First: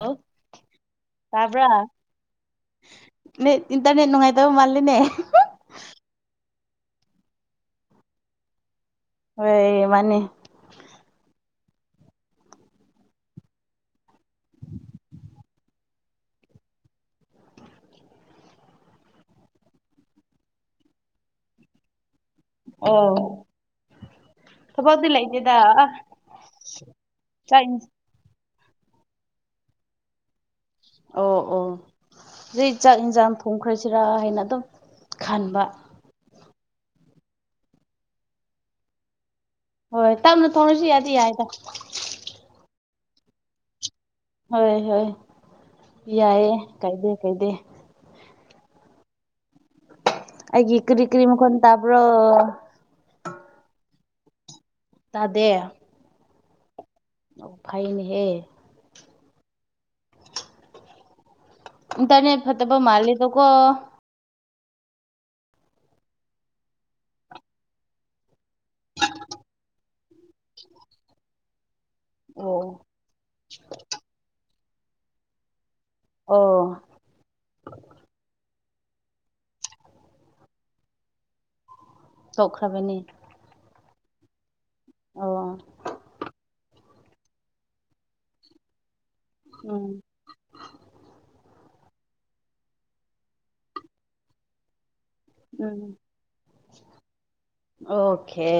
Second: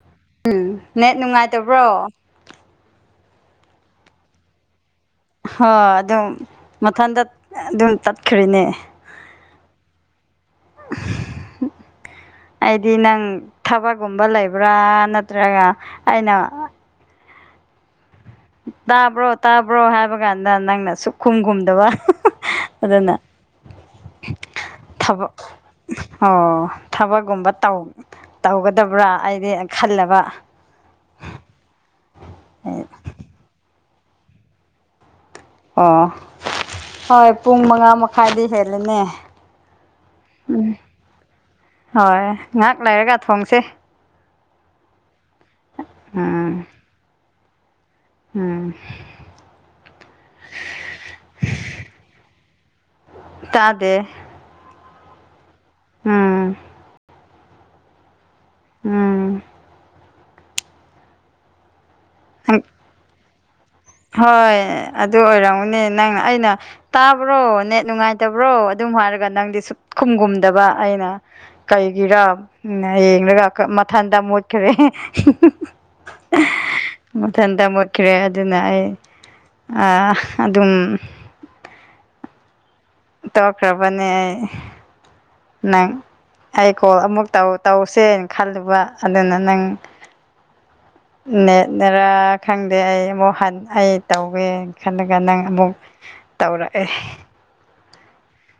ꯍꯂ ꯎꯝ ꯅꯦꯠ ꯇꯥꯕ꯭ꯔꯥ ꯅꯨꯡꯉꯥꯏꯇꯕ꯭ꯔꯣ ꯅꯠ ꯏꯟꯇꯔꯅꯦꯠ ꯅꯨꯡꯉꯥꯏꯇꯕ ꯃꯥꯜꯂꯤꯦꯅꯦ ꯍꯣꯏ ꯑꯗꯨꯝ ꯃꯊꯟꯇ ꯑꯗꯨꯝ ꯆꯠꯈꯔꯤꯅꯦ ꯍ ꯃꯥꯅꯤ [inaudible] ꯑꯩꯗꯤ ꯅꯪ ꯊꯕꯛꯒꯨꯝꯕ ꯂꯩꯕ꯭ꯔꯥ ꯅꯠꯇ꯭ꯔꯒ ꯑꯩꯅ ꯇꯥꯕ꯭ꯔꯣ ꯇꯥꯕ꯭ꯔꯣ ꯍꯥꯏꯕ ꯀꯥꯟꯗ ꯅꯪꯅ ꯁꯨꯛ ꯈꯨꯝ ꯈꯨꯝꯗꯕ ꯑꯗꯨꯅ ꯑꯣ ꯊꯕꯛꯇꯤ ꯊꯕꯛ ꯂꯩꯇꯦꯗ ꯑꯣ ꯊꯕꯛꯒꯨꯝꯕ ꯆꯥꯛ ꯇꯧ ꯇꯧꯒꯗꯕ꯭ꯔꯥ ꯑꯩꯗꯤ ꯈꯜꯂꯕ ꯑꯣ ꯑꯣ ꯖꯤꯛ ꯆꯥꯛ ꯢꯟꯁꯥꯡ ꯊꯣꯡꯈ꯭ꯔꯁꯤꯔꯥ ꯍꯥꯏꯅ ꯑꯗꯨꯝ ꯈꯟꯕ ꯑꯣ ꯍꯣꯏ ꯄꯨꯡ ꯃꯉꯥ ꯃꯈꯥꯏꯗꯤ ꯍꯦꯜꯂꯦꯅꯦ ꯍꯣꯏ ꯇꯞꯅ ꯊꯣꯡꯅꯁꯨ ꯌꯥꯗꯤ ꯌꯥꯏꯗ ꯍꯣꯏ ꯉꯥꯏꯍꯥꯛ ꯂꯩꯔꯒ ꯊꯣꯡꯁꯦ ꯍꯣꯏ ꯍꯣꯏ ꯌꯥꯏꯑꯦ ꯎꯝ ꯀꯥꯏꯗꯦ ꯀꯥꯏꯗꯦ ꯎꯝ ꯑꯩꯒꯤ ꯀ꯭ꯔꯤ ꯀꯔꯤ ꯃꯈꯣꯟ ꯇꯥꯕ꯭ꯔꯣ ꯇꯥꯗ ꯇꯥꯗꯦ ꯎꯝ ꯑꯣ ꯐꯥꯏꯅꯦꯍꯦ ꯎꯝ ꯇꯟꯇꯔꯅꯦꯠ ꯐꯠꯇꯦꯕ ꯃꯥꯜꯂꯤꯗꯀꯣ ꯍꯣꯏ ꯑꯗꯨ ꯑꯣꯏꯔꯝꯃꯅꯤ ꯅꯪ ꯑꯩꯅ ꯇꯥꯕ꯭ꯔꯣ ꯅꯦꯠ ꯅꯨꯡꯉꯥꯏꯇꯕ꯭ꯔꯣ ꯑꯗꯨꯝ ꯍꯥꯏꯔꯒ ꯅꯪꯗꯤ ꯁꯨꯛ ꯈꯨꯝꯒꯨꯝꯗꯕ ꯑꯩꯅ ꯀꯩꯒꯤꯔꯥ ꯑꯣ ꯌꯦꯡꯂꯒ ꯃꯊꯟꯇ ꯃꯨꯠꯈꯔꯦ ꯑꯣ ꯃꯊꯟꯇ ꯃꯨꯠꯈ꯭ꯔꯦ ꯑꯗꯨꯅ ꯑꯩ ꯑꯗꯨꯝ ꯇꯣꯛꯈ꯭ꯔꯕꯅꯦ ꯇꯣꯛꯈ꯭ꯔꯕꯅꯦ ꯑꯩ ꯑꯣ ꯅꯪ ꯑꯩ ꯀꯣꯜ ꯑꯃꯨꯛ ꯇꯧ ꯇꯧꯁꯦꯅ ꯈꯜꯂꯨꯕ ꯑꯗꯨꯅ ꯅꯪ ꯎꯝ ꯅꯦꯠꯅꯔꯥ ꯈꯪꯗꯦ ꯑꯩ ꯑꯃꯨꯛ ꯍꯟ ꯑꯩ ꯇꯧꯋꯦ ꯈꯜꯂꯒ ꯅꯪ ꯑꯃꯨꯛ ꯎꯝ ꯇꯧꯔꯛꯑꯦ ꯑꯣꯈꯦ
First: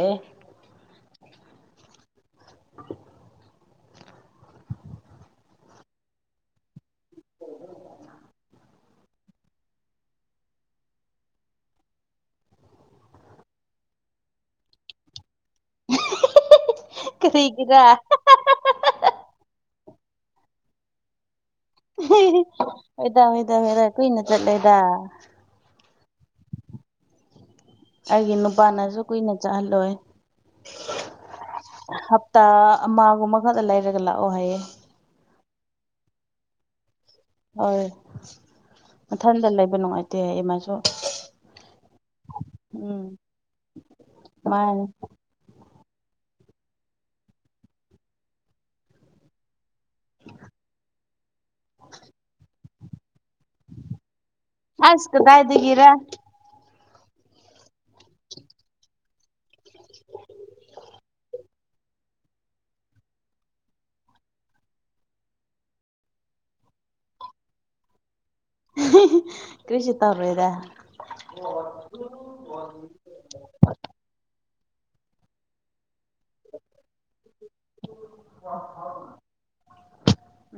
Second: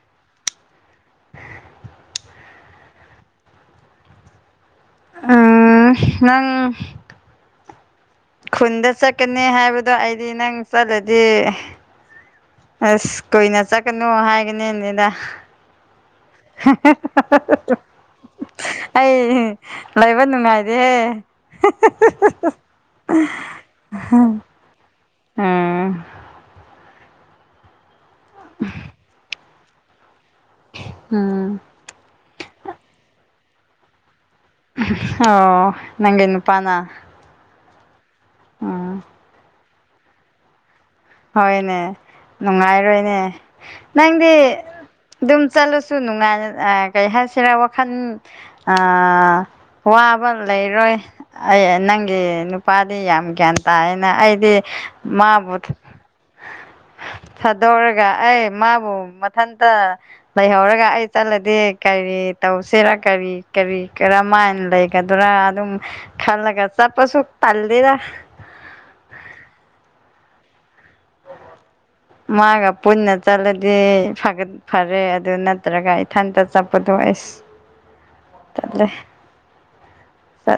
ꯎꯝ ꯅꯪ ꯈꯨꯟꯗ ꯆꯠꯀꯅꯤ ꯍꯥꯏꯕꯗꯣ ꯑꯩꯗꯤ ꯅꯪ ꯆꯠꯂꯗꯤ ꯑꯁ ꯀꯨꯏꯅ ꯆꯠꯀꯅꯨ ꯍꯥꯏꯒꯅꯤꯅꯦꯗ ꯀꯔꯤꯒꯤꯔꯥ ꯑꯩ ꯂꯩꯕ ꯅꯨꯡꯉꯥꯏꯗꯦꯍꯦ ꯍꯣꯏꯗꯥ ꯍꯣꯢꯗꯥ ꯍꯣꯢꯗꯥ ꯀꯨꯏꯅ ꯆꯠꯂꯦꯗ ꯎꯝ ꯑꯩꯒꯤ ꯅꯨꯄꯥꯅꯁꯨ ꯀꯨꯏꯅ ꯆꯥꯍꯜꯂꯣꯏ ꯎꯝ ꯍꯞꯇꯥ ꯑꯃꯒꯨꯝꯕ ꯈꯛꯇ ꯂꯩꯔꯒ ꯂꯥꯛꯑꯣ ꯍꯥꯏꯌꯦ ꯑꯣ ꯅꯪꯒꯤ ꯅꯨꯄꯥꯅ ꯍꯣꯏ ꯎꯝ ꯃꯊꯟꯇ ꯂꯩꯕ ꯅꯨꯡꯉꯥꯏꯇꯦ ꯍꯥꯢꯌꯦ ꯃꯥꯁꯨ ꯍꯣꯏꯅꯦ ꯎꯝ ꯅꯨꯡꯉꯥꯏꯔꯣꯏꯅꯦ ꯅꯪꯗꯤ ꯃꯥꯅꯦ ꯑꯗꯨꯝ ꯆꯠꯂꯨꯁꯨ ꯅꯨꯡꯉꯥꯏ ꯀꯩ ꯍꯥꯏꯁꯤꯔꯥ ꯋꯥꯈꯟ ꯑꯥ ꯋꯥꯕ ꯂꯩꯔꯣꯏ ꯑꯩ ꯅꯪꯒꯤ ꯅꯨꯄꯥꯗꯤ ꯌꯥꯝ ꯒ꯭ꯌꯥꯟ ꯇꯥꯌꯦꯅ ꯑꯩꯗꯤ ꯑꯁ ꯃꯥꯕꯨ ꯀꯗꯥꯏꯗꯒꯤꯔ ꯊꯥꯗꯣꯛꯔꯒ ꯑꯩ ꯃꯥꯕꯨ ꯃꯊꯟꯇ ꯂꯩꯍꯧꯔꯒ ꯑꯩ ꯆꯠꯂꯗꯤ ꯀꯔꯤ ꯇꯧꯁꯤꯔꯥ ꯀꯔꯤ ꯀꯔꯤ ꯀꯔꯝꯃꯥꯏꯅ ꯂꯩꯒꯗꯔꯥ ꯑꯗꯨꯝ ꯈꯥꯟꯂꯒ ꯆꯠꯄꯁꯨ ꯇꯜꯂꯤꯗ ꯀ꯭ꯔꯤꯁꯨ ꯇꯧꯔꯣꯏꯗ ꯃꯥꯒ ꯄꯨꯟꯅ ꯆꯠꯂꯗꯤ ꯐꯒ ꯐꯔꯦ ꯑꯗꯨ ꯅꯠꯇ꯭ꯔꯒ ꯏꯊꯟꯇ ꯆꯠꯄꯗꯣ ꯑꯩꯁ ꯆꯠꯂꯦ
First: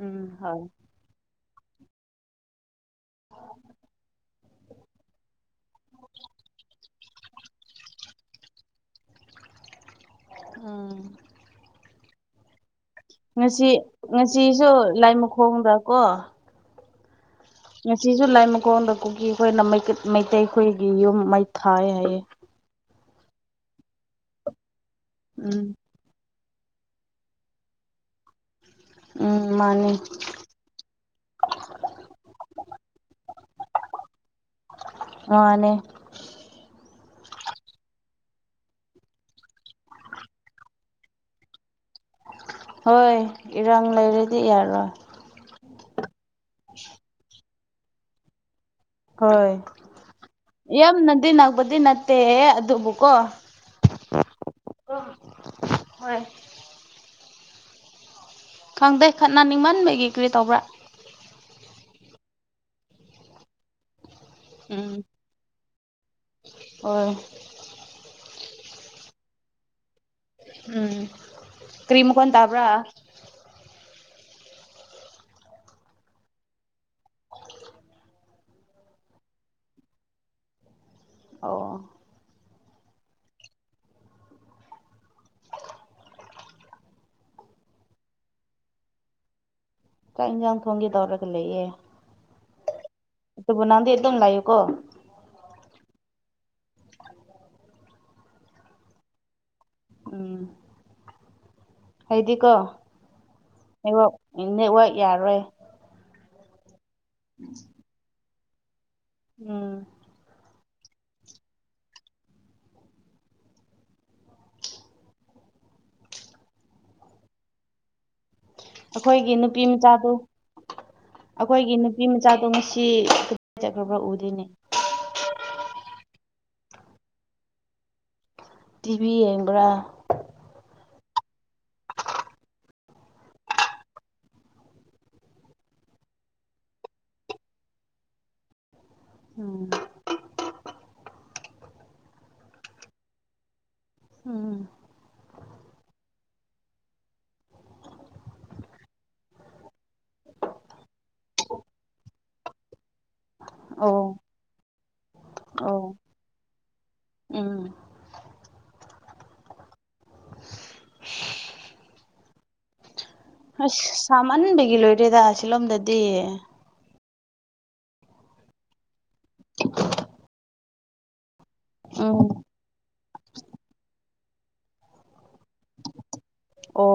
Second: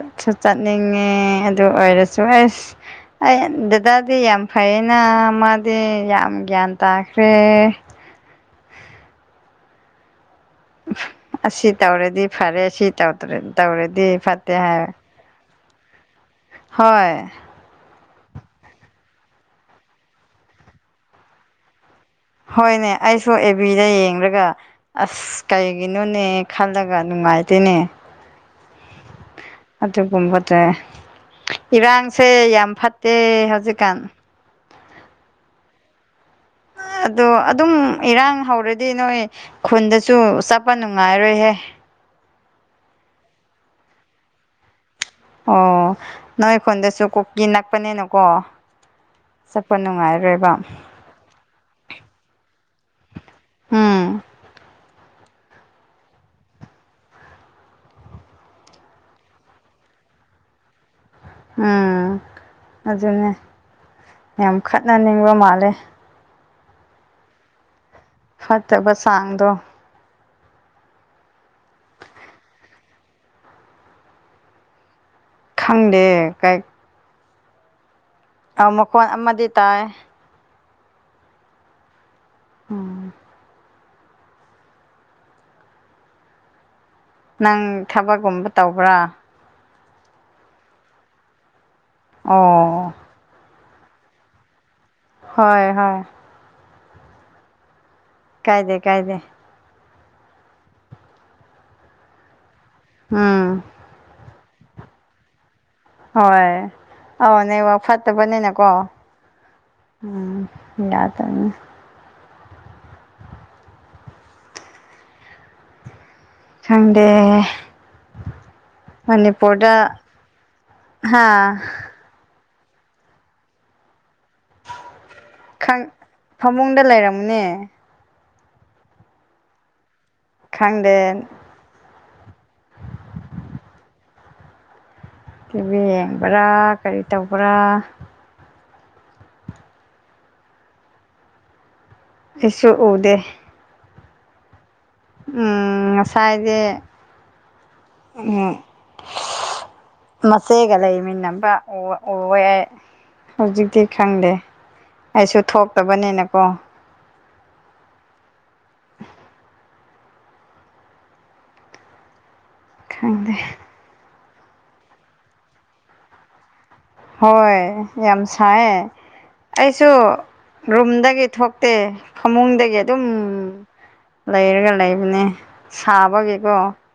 ꯎꯝ ꯍꯣꯏ ꯆꯠꯅꯤꯡꯉ ꯑꯦ ꯑꯗꯨ ꯑꯣꯏꯔꯁꯨ ꯑꯁ ꯑꯩ ꯗꯗꯥꯗꯤ ꯌꯥꯝ ꯐꯌꯦꯅ ꯃꯥꯗꯤ ꯌꯥꯝ ꯒ꯭ꯌꯥꯟ ꯇꯥꯈ꯭ꯔꯦ ꯎꯝ ꯑꯁꯤ ꯑꯁꯤ ꯇꯧꯔꯗꯤ ꯐꯔꯦ ꯁꯤ ꯇꯧꯗ꯭ꯔ ꯉꯁꯤ ꯇꯧꯔꯗꯤ ꯐꯠꯇꯦ ꯉꯁꯤꯁꯨ ꯍꯥꯏ ꯂꯥꯏ ꯃꯈꯣꯡꯗꯀꯣ ꯍꯣꯏ ꯉꯁꯤꯁꯨ ꯂꯥꯏꯃꯈꯣꯡꯗ ꯀꯨꯀꯤ ꯑꯩꯈꯣꯏꯅꯩ ꯃꯩꯇꯩ ꯑꯩꯈꯣꯏꯒꯤ ꯌꯨꯝ ꯃꯩ ꯊꯥꯏ ꯍꯥꯏꯌꯦ ꯍꯣꯏꯅꯦ ꯑꯩꯁꯨ ꯑꯦꯕꯤꯗ ꯌꯦꯡꯂꯡꯒ ꯑꯁ ꯎꯝ ꯀꯩꯒꯤ ꯅꯣꯅꯦ ꯈꯜꯂꯒ ꯅꯨꯡꯉꯥꯏꯇꯦꯅꯦ ꯎꯝ ꯃꯥꯅꯦ ꯑꯗꯨꯒꯨꯝꯕ ꯏꯔꯥꯡꯁꯦ ꯌꯥꯝ ꯐꯠꯇꯦ ꯍꯧꯖꯤꯛꯀꯥꯟ ꯃꯥꯅꯦ ꯑꯗꯣ ꯑꯗꯨꯝ ꯏꯔꯥꯡ ꯍꯧꯔꯗꯤ ꯅꯣꯏ ꯈꯨꯟꯗꯁꯨ ꯆꯠꯄ ꯅꯨꯡꯉꯥꯏꯔꯣꯏꯍꯦ ꯍꯣꯏ ꯏꯔꯥꯡ ꯂꯩꯔꯗꯤ ꯌꯥꯔꯣꯏ ꯑꯣ ꯅꯣꯏ ꯈꯣꯟꯗꯁꯨ ꯀꯣꯀꯤ ꯅꯛꯄꯅꯤꯅꯀꯣ ꯍꯣꯏ ꯆꯠꯄ ꯅꯨꯡꯉꯥꯏꯔꯣꯏꯕ ꯌꯥꯝꯅꯗꯤ ꯅꯛꯄꯗꯤ ꯅꯠꯇꯦ ꯑꯗꯨꯕꯨꯀꯣ ꯎꯝ ꯑꯣ ꯍꯣꯏ ꯈꯪꯗꯦ ꯈꯠꯅ ꯅꯤꯡꯃꯟꯕꯒꯤ ꯀꯔꯤ ꯇꯧꯕ꯭ꯔꯥ ꯎꯝ ꯑꯗꯨꯅꯦ ꯌꯥꯝ ꯈꯠꯅꯅꯤꯡꯕ ꯃꯥꯜꯂꯦ ꯑꯣ ꯐꯠꯇꯕ ꯁꯥꯡꯗꯣ ꯎꯝ ꯀꯔꯤ ꯃꯀꯣꯟ ꯇꯥꯕ꯭ꯔꯥ ꯈꯪꯗꯦ ꯀꯥꯏ ꯃꯈꯣꯟ ꯑꯃꯗꯤ ꯇꯥꯏ ꯑꯣ ꯎꯝ ꯅꯪ ꯊꯕꯛꯒꯨꯝꯕ ꯇꯧꯕ꯭ꯔꯥ ꯆꯥꯛ ꯌꯦꯟꯁꯥꯡ ꯊꯣꯡꯒꯦ ꯇꯧꯔꯒ ꯂꯩꯌꯦ ꯑꯣ ꯑꯗꯨꯕꯨ ꯅꯪꯗꯤ ꯑꯗꯨꯝ ꯂꯩꯎꯀ‌ꯣ ꯍꯣꯏ ꯍꯣꯏ ꯀꯥꯏꯗꯦ ꯀꯥꯏꯗꯦ ꯎꯝ ꯍꯥꯏꯗꯤ ꯀꯣ ꯎꯝ ꯅꯋꯥꯛ ꯅꯦꯠꯋꯥꯛ ꯌꯥꯔꯣꯏ ꯍꯣꯏ ꯅ‌ꯦꯠꯋꯥꯛ ꯐꯠꯇꯕꯅꯤꯅꯀꯣ ꯎꯝ ꯎꯝ ꯌꯥꯗꯅꯦ ꯁꯪꯗꯦ ꯑꯩꯈꯣꯏꯒꯤ ꯅꯨꯄꯤ ꯃꯅꯤꯄꯨꯔꯗ ꯃꯆꯥꯗꯨ ꯍꯥꯥ ꯑꯩꯈꯣꯏꯒꯤ ꯅꯨꯄꯤ ꯃꯆꯥꯗꯣ ꯉꯁꯤ ꯀꯥꯏ ꯆꯠꯈ꯭ꯔꯕ꯭ꯔꯥ ꯎꯗ‌ꯦꯅꯦ ꯈꯪ ꯐꯃꯨꯡꯗ ꯂꯩꯔꯝꯃꯅꯦ ꯇꯤꯚꯤ ꯌꯦꯡꯕ꯭ꯔꯥ ꯈꯪꯗꯦ ꯇꯤꯚꯤ ꯌꯦꯡꯕ꯭ꯔꯥ ꯀꯔꯤ ꯇꯧꯕ꯭ꯔꯥ ꯎꯝ ꯑꯩꯁꯨ ꯎꯗꯦ ꯎꯝ ꯎ ꯉꯁꯥꯏꯗꯦ ꯃꯆꯦꯒ ꯂꯩꯃꯤꯟꯅꯕ ꯎꯔ ꯌꯥ ꯍꯧꯖꯤꯛꯇꯤ ꯑꯣ ꯈꯪꯗꯦ ꯑꯩꯁꯨ ꯑꯧ ꯊꯣꯛꯇꯕꯅꯤꯅꯀꯣ ꯎꯝ ꯈꯪꯗꯦ ꯑꯁ ꯁꯥꯝꯃꯟꯕꯒꯤ ꯂꯣꯏꯔꯦꯗ ꯁꯤꯂꯣꯝꯗꯗꯤ ꯍꯣꯏ ꯌꯥꯝ ꯁꯥꯏ ꯑꯩꯁꯨ ꯔꯨꯝꯗꯒꯤ ꯊꯣꯛꯇꯦ ꯎꯝ ꯐꯃꯨꯡꯗꯒꯤ ꯑꯗꯨꯝ ꯂꯩꯔꯒ ꯂꯩꯕꯅꯦ ꯁꯥꯕꯒꯤꯀꯣ ꯑꯣ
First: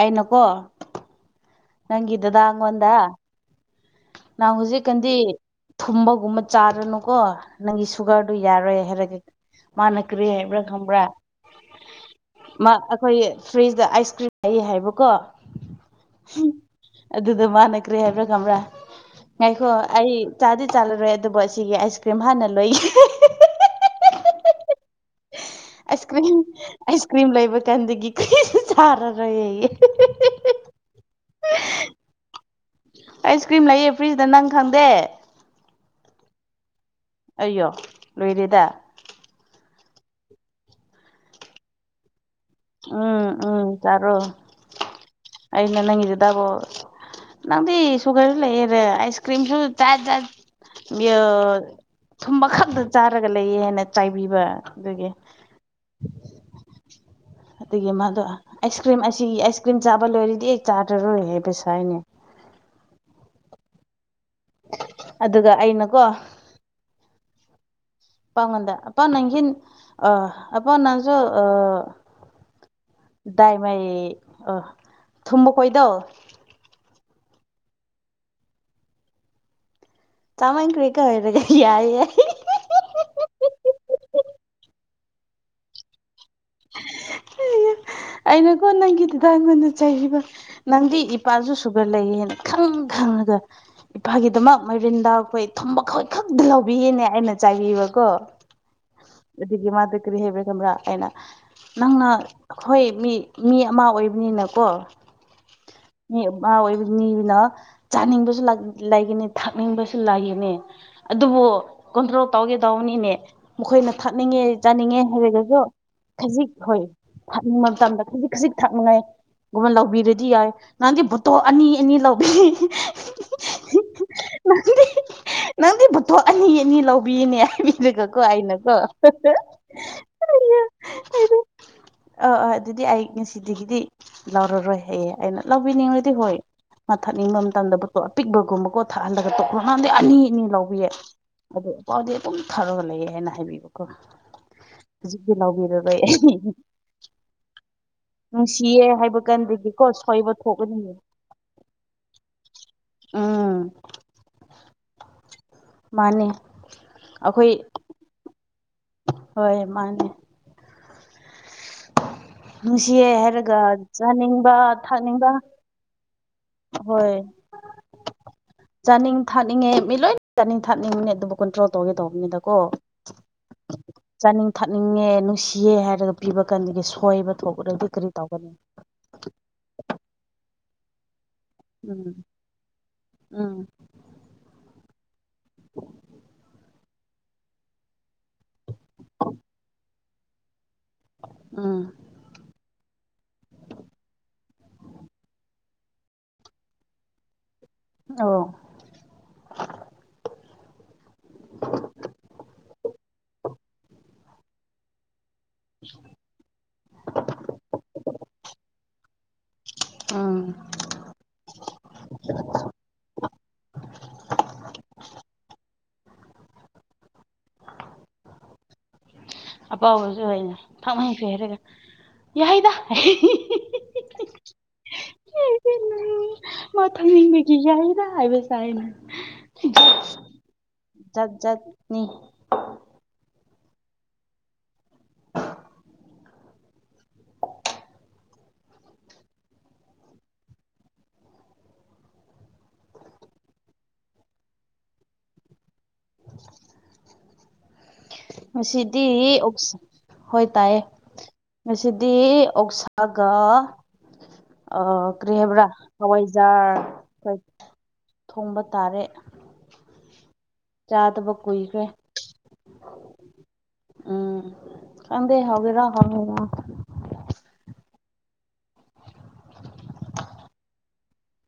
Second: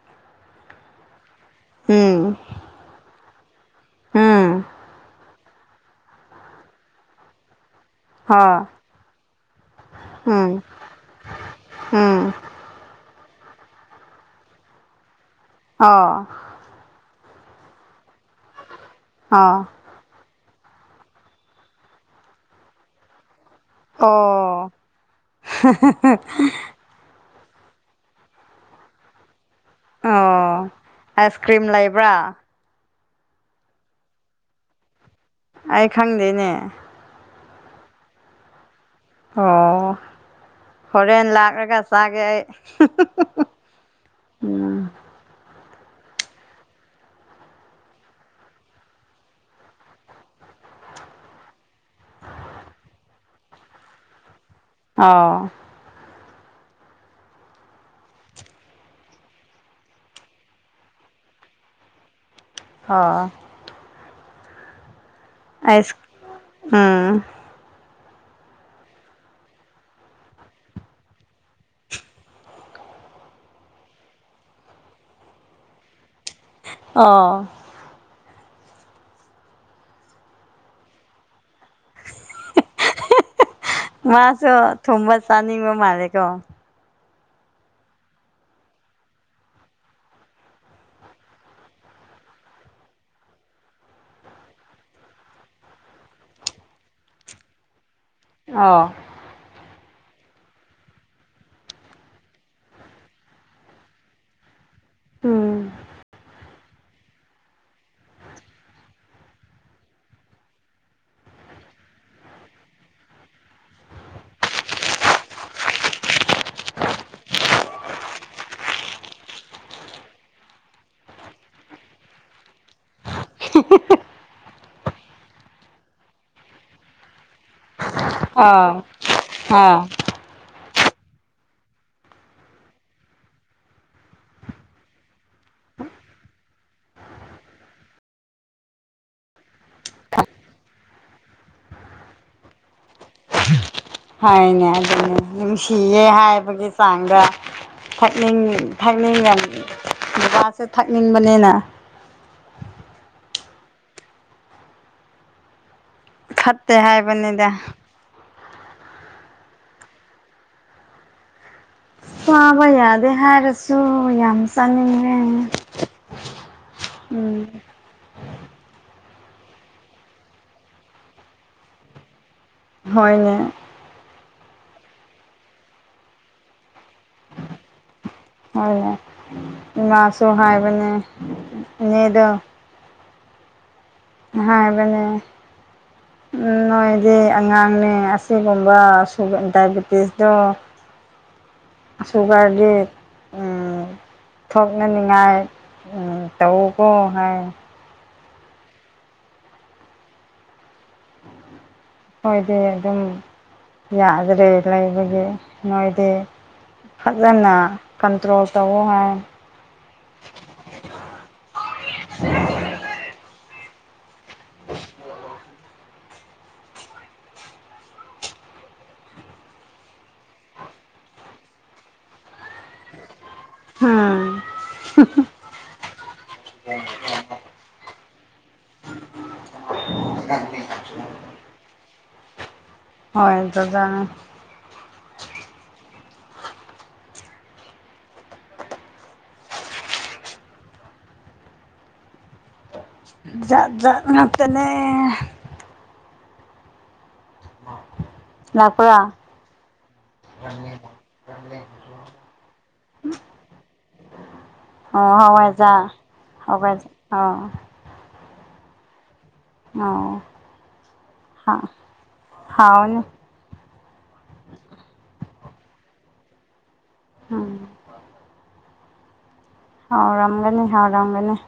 ꯑꯩꯅꯀꯣ ꯅꯪꯒꯤ ꯎꯝ ꯊꯥꯗꯥ ꯑꯉ‌ꯣꯟꯗ ꯎꯝ ꯅꯍꯪ ꯍꯧꯖꯤꯛꯀꯥꯟꯗꯤ ꯊꯨꯝꯕꯒꯨꯝꯕ ꯆꯥꯔꯅꯨꯀꯣ ꯅꯪꯒꯤ ꯁꯨꯒꯔꯗꯨ ꯍꯣꯏ ꯌꯥꯔꯣꯏ ꯍꯥꯏꯔꯒꯦ ꯃꯥꯅ ꯀ꯭ꯔꯦ ꯎꯝ ꯍꯥꯏꯕ꯭ꯔꯥ ꯈꯪꯕ꯭ꯔꯥ ꯎꯝ ꯃꯥ ꯑꯩꯈꯣꯏꯒꯤ ꯐ꯭ꯔꯤꯖꯇ ꯑꯥꯏꯁ ꯀ꯭ꯔꯤꯝ ꯂꯩ ꯍꯥꯏꯕꯀꯣ ꯑ ꯑꯗꯨꯗ ꯃꯥꯟꯅ ꯀ꯭ꯔꯤ ꯍꯥꯏꯕ꯭ꯔꯥ ꯈꯪ꯭ꯕꯔꯥ ꯑꯣ ꯉꯥꯏꯈꯣ ꯑꯩ ꯆꯥꯗꯤ ꯆꯥꯂꯔꯣꯏ ꯑꯗꯨꯕꯨ ꯑꯁꯤꯒꯤ ꯑꯥꯏꯁ ꯀ꯭ꯔꯤꯝ ꯍꯥꯟꯅ ꯂꯣꯏ [unintelligible] ꯑꯣ ꯑꯥꯏꯁ ꯀ꯭ꯔꯤꯝ ꯑꯥꯏꯁ ꯀ꯭ꯔꯤꯝ ꯂꯩꯕ ꯀꯥꯟꯗꯒꯤ ꯀꯨꯏ ꯁꯥꯔꯔꯣꯏꯌꯦ ꯑꯣ ꯑꯥꯏꯁꯀ꯭ꯔꯤꯝ ꯂꯩꯕ꯭ꯔꯥ ꯑꯥꯏꯁ ꯀ꯭ꯔꯤꯝ ꯂꯩꯌꯦ ꯐ꯭ꯔꯤꯖꯇ ꯅꯪ ꯈꯪꯗꯦ ꯑꯩ ꯈꯪꯗꯦꯅꯦ ꯑꯩꯌꯣ ꯂꯣꯏꯔꯦꯗ ꯑꯣ ꯍꯣꯔꯦꯟ ꯂꯥꯛꯂꯒ ꯆꯥꯒꯦ ꯑꯩ ꯎꯝ ꯎꯝ ꯆꯥꯔꯣ ꯎꯝ ꯑꯩꯅ ꯅꯪꯒꯤꯁꯤꯗꯕꯣ ꯅꯪꯗꯤ ꯁꯨꯒꯔꯁꯨ ꯂꯩꯔꯦ ꯑꯥꯏꯁ ꯀ꯭ꯔꯤꯝꯁꯨ ꯇꯥꯠ ꯊꯨꯝꯕ ꯈꯛꯇ ꯆꯥꯔꯒ ꯂꯩꯌꯦ ꯍꯥꯏꯅ ꯆꯥꯏꯕꯤꯕ ꯑꯗꯨꯒꯤ ꯑꯧ ꯑꯗꯒꯤ ꯃꯥꯗꯣ ꯑꯥꯏꯁ ꯀ꯭ꯔꯤꯝ ꯑꯁꯤꯒꯤ ꯑꯥꯏꯁ ꯀ꯭ꯔꯤꯝ ꯆꯥꯕ ꯂꯣꯏꯔꯗꯤ ꯑꯩ ꯆꯥꯗꯔꯣꯏ ꯍꯥꯏꯕ ꯁꯥꯏꯅꯦ ꯍꯥꯥ ꯑꯗꯨꯒ ꯑꯥꯏꯁ ꯑꯩꯅꯀꯣ ꯎꯝ ꯄꯥꯎꯉꯟꯗ ꯑꯄꯥ ꯅꯪꯒꯤ ꯑ ꯑꯄꯥ ꯅꯪꯁꯨ ꯑ ꯗꯥꯏ ꯃꯥꯏ ꯑ ꯊꯨꯝꯕ ꯈꯣꯏꯗꯧ ꯑꯥ [unintelligible] ꯌꯥꯏ ꯃꯥꯁꯨ ꯊꯨꯝꯕ ꯆꯥꯅꯤꯡꯕ ꯃꯥꯜꯂꯦꯀꯣ ꯑꯩꯅꯀꯣ ꯅꯪꯒꯤꯗꯨꯗꯉꯣꯟꯅ ꯆꯩꯈꯤꯕ ꯅꯪꯗꯤ ꯏꯄꯥꯁꯨ ꯁꯨꯒ ꯂꯩꯌꯦꯅ ꯈꯪ ꯈꯪꯉꯒ ꯏꯐꯥꯒꯤꯗꯃꯛ ꯃꯔꯤꯟꯗꯥ ꯑꯩꯈꯣꯏ ꯊꯨꯝꯕꯈꯣꯏ ꯈꯛꯇ ꯂꯧꯕꯤꯌꯦꯅꯦ ꯑꯩꯅ ꯆꯥꯏꯕꯤꯕꯀꯣ ꯑ ꯑꯗꯨꯗꯒꯤ ꯃꯥꯗ ꯀꯔꯤ ꯍꯦꯕ ꯑꯃ꯭ꯔꯥ ꯑꯩꯅ ꯅꯪꯅ ꯑꯩꯈꯣꯏ ꯃꯤ ꯃꯤ ꯑꯃ ꯑꯣꯏꯕꯅꯤꯅꯀꯣ ꯎꯝ ꯃꯥꯥ ꯑꯣꯏꯕꯅꯤꯅ ꯆꯥꯅꯤꯡꯕꯁꯨ ꯂꯩꯒꯅꯤ ꯊꯥꯛꯅꯤꯡꯕꯁꯨ ꯂꯩꯒꯅꯤ ꯑꯗꯨꯕꯨ ꯀꯣꯟꯇ꯭ꯔꯣꯜ ꯇꯧꯒꯦꯗꯧꯕꯅꯤꯅꯦ ꯃꯈꯣꯏꯅ ꯊꯥꯛꯅꯤꯡꯉꯦ ꯆꯥꯅꯤꯡꯉꯦ ꯍꯥꯏꯔꯒꯁꯨ ꯈꯖꯤꯛ ꯍꯣꯏ ꯊꯥꯛꯅꯤꯡꯕ ꯃꯇꯝꯗ ꯈꯖꯤꯛ ꯈꯖꯤꯛ ꯊꯥꯛꯅꯤꯡꯉꯥꯏꯒꯨꯝꯕ ꯂꯧꯕꯤꯔꯗꯤ ꯌꯥꯏ ꯅꯪꯒꯤ ꯕꯨꯠꯇꯣ ꯑꯅꯤ ꯑꯅꯤ ꯂꯧꯕꯒ ꯅꯪꯗꯤ ꯅꯪꯗꯤ ꯄꯣꯊꯣꯛ ꯑꯅꯤ ꯑꯅꯤ ꯂꯧꯕꯤꯅꯦ ꯗꯨꯒꯥꯀꯣ ꯑꯩꯅꯥꯀꯣ ꯑꯥ [inaudible] ꯑ ꯑ ꯑꯗꯨꯗꯤ ꯑꯩ ꯉꯁꯤꯗꯒꯤꯗꯤ ꯂꯧꯔꯔꯣꯏ ꯍꯌꯦ ꯑꯩꯅ ꯂꯧꯕꯤꯅꯤꯡꯉꯗꯤ ꯍꯣꯏ ꯃꯊꯛꯅꯤꯡꯕ ꯃꯇꯝꯗꯕꯨ ꯑꯄꯤꯛꯕꯒꯨꯝꯕ ꯀꯣ ꯊꯛꯍꯜꯂꯒ ꯇꯣꯛꯥꯟꯗꯤ ꯑꯅꯤ ꯑꯅꯤ ꯂꯧꯕꯤꯌꯦ ꯑꯗꯨꯣ ꯄꯥꯎꯗꯤ ꯑꯗꯨꯝ ꯊꯥꯔꯒ ꯂꯩꯑꯌꯦ ꯍꯥꯏꯅ ꯍꯥꯏ ꯍꯥꯏꯅꯦ ꯑꯗꯨꯅꯤ ꯂꯧꯕꯤꯔꯔꯣꯏ ꯅꯨꯡꯁꯤꯌꯦ ꯍꯥꯏꯕꯒꯤ ꯆꯥꯡꯗ ꯊꯛꯅꯤꯡ ꯅꯨꯡꯁꯤꯌꯦ ꯊꯛꯅꯤꯡ ꯍꯥꯏꯕ ꯀꯥꯟꯗꯒꯤꯀꯣ ꯁꯣꯏꯕ ꯅꯨꯄꯥꯁꯦ ꯊꯣꯛꯀꯅꯤ ꯊꯛꯅꯤꯡꯕꯅꯤꯅ ꯎꯝ ꯃꯥꯅꯦ ꯐꯠꯇꯦ ꯍꯥꯏꯕꯅꯤꯗ ꯑꯩꯈꯣꯏ ꯍꯣꯏ ꯃꯥꯅꯦ ꯋꯥꯕ ꯅꯨꯡꯁꯤꯌꯦ ꯌꯥꯗꯦ ꯍꯥꯏꯔꯒ ꯍꯥꯏꯔꯁꯨ ꯌꯥꯝ ꯆꯥꯅꯤꯡꯕ ꯆꯥꯅꯤꯡꯉꯦ ꯊꯛꯅꯤꯡꯕ ꯍꯣꯏ ꯎꯝ ꯆꯥꯅꯤꯡ ꯊꯥꯅꯤꯡꯉꯦ ꯃꯤ ꯂꯣꯏꯅ ꯆꯥꯅꯤꯡ ꯊꯥꯅꯤꯡꯉꯅꯦ ꯑꯗꯨꯕꯨ ꯀꯨꯟꯇ꯭ꯔꯣꯜ ꯇꯧꯒꯦ ꯇꯧꯕꯅꯤꯗ ꯀꯣ ꯍꯣꯏꯅꯦ ꯆꯥꯅꯤꯡ ꯊꯛꯅꯤꯡꯉꯦ ꯅꯨꯡꯁꯤꯌꯦ ꯍꯥꯏꯔꯒ ꯄꯤꯕ ꯀꯥꯟꯗꯒꯤ ꯁꯣꯏꯕ ꯊꯣꯛꯄꯗꯤ ꯀꯔꯤ ꯇꯧꯒꯅꯤ ꯍꯣꯏ ꯍꯣꯏ ꯉꯥꯁꯨ ꯍꯥꯏꯕꯅꯦ ꯎꯝ ꯏꯅꯦꯗꯣ ꯎꯝ ꯍꯥꯏꯕꯅꯦ ꯎꯝ ꯅꯣꯏ ꯁꯤ ꯑꯉꯥꯡꯅꯦ ꯑꯁꯤꯒꯨꯝꯕꯨ ꯗꯥꯏꯕꯤꯇꯤꯁꯇꯣ ꯎꯝ ꯁꯨꯒꯔꯗꯤ ꯎꯝ ꯊꯣꯛꯅꯅꯤꯡꯉꯥꯏ ꯇꯧꯀꯣ ꯍꯥꯏ ꯑꯣ [inaudible] ꯈꯣꯏꯗꯤ ꯑꯗꯨꯝ ꯌꯥꯗ꯭ꯔꯦ ꯂꯩꯕꯒꯤ ꯅꯣꯏꯗꯤ? ꯐꯖꯅ ꯀꯟꯇ꯭ꯔꯣꯜ ꯇꯧ ꯋꯦ ꯍꯥꯏ ꯎꯝ [unintelligible] ꯑꯄꯥꯎꯕꯁꯨ ꯑꯣꯏꯅ ꯊꯛꯅꯩꯁꯦ ꯍꯥꯏꯔꯒ ꯌꯥꯍꯩꯗ ꯎꯝ ꯃꯥ ꯊꯝꯅꯤꯡꯕꯒꯤ ꯌꯥꯏꯗ ꯍꯥꯏꯕ ꯁꯥꯏ꯫ [unintelligible] ꯖꯥꯠ- ꯖꯥꯠꯅꯤ [unintelligible] ꯖꯥꯠ - ꯖꯥꯠ ꯉꯥꯛꯇꯅꯦ꯫ ꯂꯥꯛꯄ꯭ꯔꯥ ꯉꯁꯤꯗꯤ ꯑꯣꯛꯁ ꯍꯣꯏ ꯇꯥꯌꯦ꯫ ꯉꯁꯤꯗꯤ ꯑꯣꯛꯁꯥꯒ ꯑ ꯑꯣ ꯀꯔꯤ ꯍꯥꯏꯕ꯭ꯔꯥ ꯍꯋꯥꯏꯖꯥꯔ ꯍꯋꯥꯏꯖꯥꯔ ꯍꯋꯥꯏꯖꯥ ꯑꯣ ꯊꯣꯡꯕ ꯇꯥꯔꯦ ꯑ ꯆꯥꯗꯕ ꯀꯨꯏꯈ꯭ꯔꯦ ꯍꯥꯎꯅꯤ ꯎꯝ ꯈꯪꯗꯦ ꯍꯧꯖꯤꯛꯀꯟ [unintelligible] ꯎꯝ [inaudible] ꯍꯥꯎꯔꯝꯒꯅꯤ ꯍꯥꯎꯔꯝꯒꯅꯤ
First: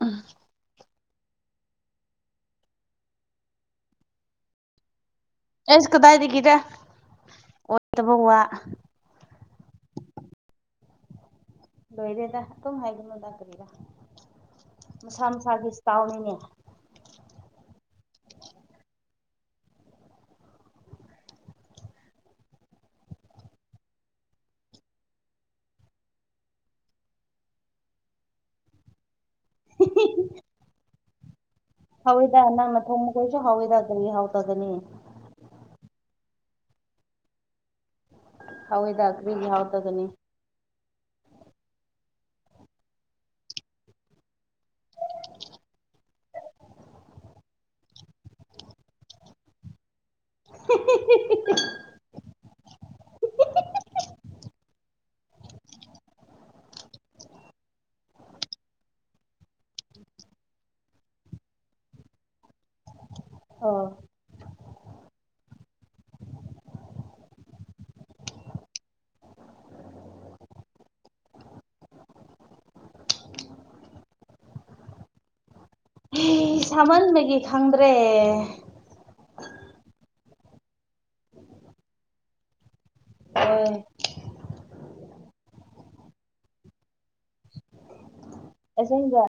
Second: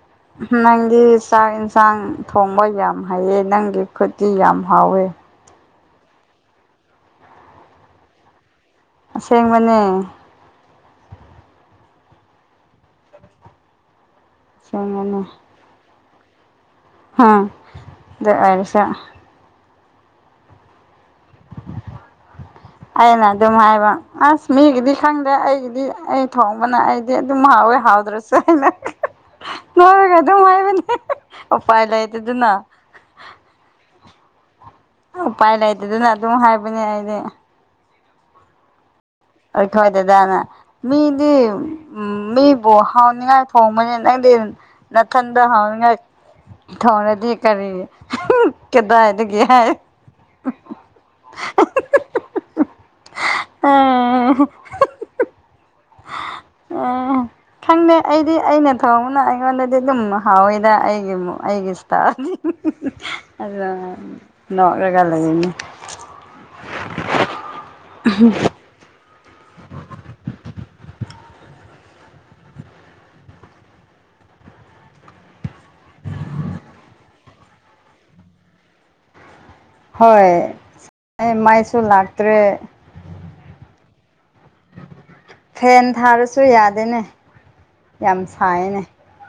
ꯎꯝ ꯅꯪꯗꯤ ꯆꯥꯛ ꯏꯟꯁꯥꯡ ꯊꯣꯡꯕ ꯌꯥꯝ ꯍꯩꯌꯦ ꯅꯪꯒꯤ ꯈꯨꯠꯇꯤ ꯌꯥꯝ ꯍꯥꯎꯋꯦ꯫ ꯑꯩꯁ ꯀꯗꯥꯏꯗꯒꯤꯔ ꯑꯣꯏꯗꯕ ꯋꯥ ꯑꯁꯦꯡꯕꯅꯦ ꯂꯣꯏꯔꯦꯗ ꯑꯗꯨꯝ ꯍꯥꯏꯒꯅꯨꯗ ꯑꯁꯦꯡꯕꯅꯦ ꯃꯁꯥ ꯃꯁꯥꯒꯤ ꯏꯁꯇꯥꯏꯜꯅꯤꯅꯦ꯫ ꯎꯝ ꯍꯥꯏꯔꯤꯁ ꯑꯩꯅ ꯑꯗꯨꯝ ꯍꯥꯏꯕ ꯑꯁ ꯃꯤꯒꯤꯗꯤ ꯈꯪꯗ꯭ꯔꯦ ꯑꯩꯒꯤꯗꯤ ꯑꯩ ꯊꯣꯡꯕꯅ ꯑꯩꯗꯤ ꯑꯗꯨꯝ ꯍꯥꯎꯋꯦ ꯍꯥꯎꯗ꯭ꯔꯁꯨ ꯀ ꯑꯗꯨ ꯍꯥꯏꯥꯏꯕꯅꯦ ꯎꯥꯏ ꯂꯩ ꯍꯥꯎꯋꯦꯗ ꯅꯪꯅ ꯊꯣꯡ ꯃꯈꯈꯣꯏꯁꯨ ꯍꯥꯎꯋꯦꯗ ꯗꯔꯤ ꯍꯥꯎ ꯇꯒꯅꯤ ꯎꯄꯥꯏ ꯂꯩꯇꯦꯗꯅ ꯑꯗꯨꯝ ꯍꯥꯏꯕꯅꯦ ꯑꯩꯗꯤ ꯍꯥꯎꯣꯏꯗ ꯀꯔꯤ ꯍꯥꯎ ꯑꯩꯈꯣꯏ ꯇꯗꯅꯤ ꯗꯗꯥꯅ ꯃꯤꯗꯤ ꯎ ꯃꯤꯕꯨ ꯍꯥꯎꯅꯤꯉꯥꯏ ꯊꯣꯡꯕꯅꯤ ꯅꯪꯗꯤ ꯅ ꯊꯟꯗ ꯍ ꯏ ꯊꯧꯔꯗꯤ ꯀꯔꯤ ꯀꯗꯥꯗꯤꯒ [unintelligible] ꯑ ꯑ ꯈꯪꯗꯦ ꯑꯩꯗꯤ ꯑꯩꯅ ꯊꯣꯡꯅ ꯑꯩꯉꯣꯟꯗꯗꯤ ꯑꯗꯨꯝ ꯍꯥꯎꯋꯤꯗ ꯑꯩꯒꯤ ꯑꯩꯒꯤ ꯏꯁꯇꯥꯏꯜ ꯑꯗꯨ ꯑꯣ ꯅꯣꯛꯔꯒꯥ ꯂꯩꯕꯅꯦ ꯎꯝ [inaudible] ꯑꯩ ꯁꯃꯟ ꯕꯒꯤ ꯈꯪꯗ꯭ꯔꯦ꯫ ꯍꯣꯏ ꯃꯩꯁꯨ ꯂꯥꯛꯇ꯭ꯔꯦ ꯑꯣ ꯐꯦꯟ ꯊꯥꯔꯁꯨ ꯌꯥꯗꯦꯅꯦ ꯌꯥꯝ ꯁꯥꯏꯅꯦ ꯑꯁꯦꯡꯕ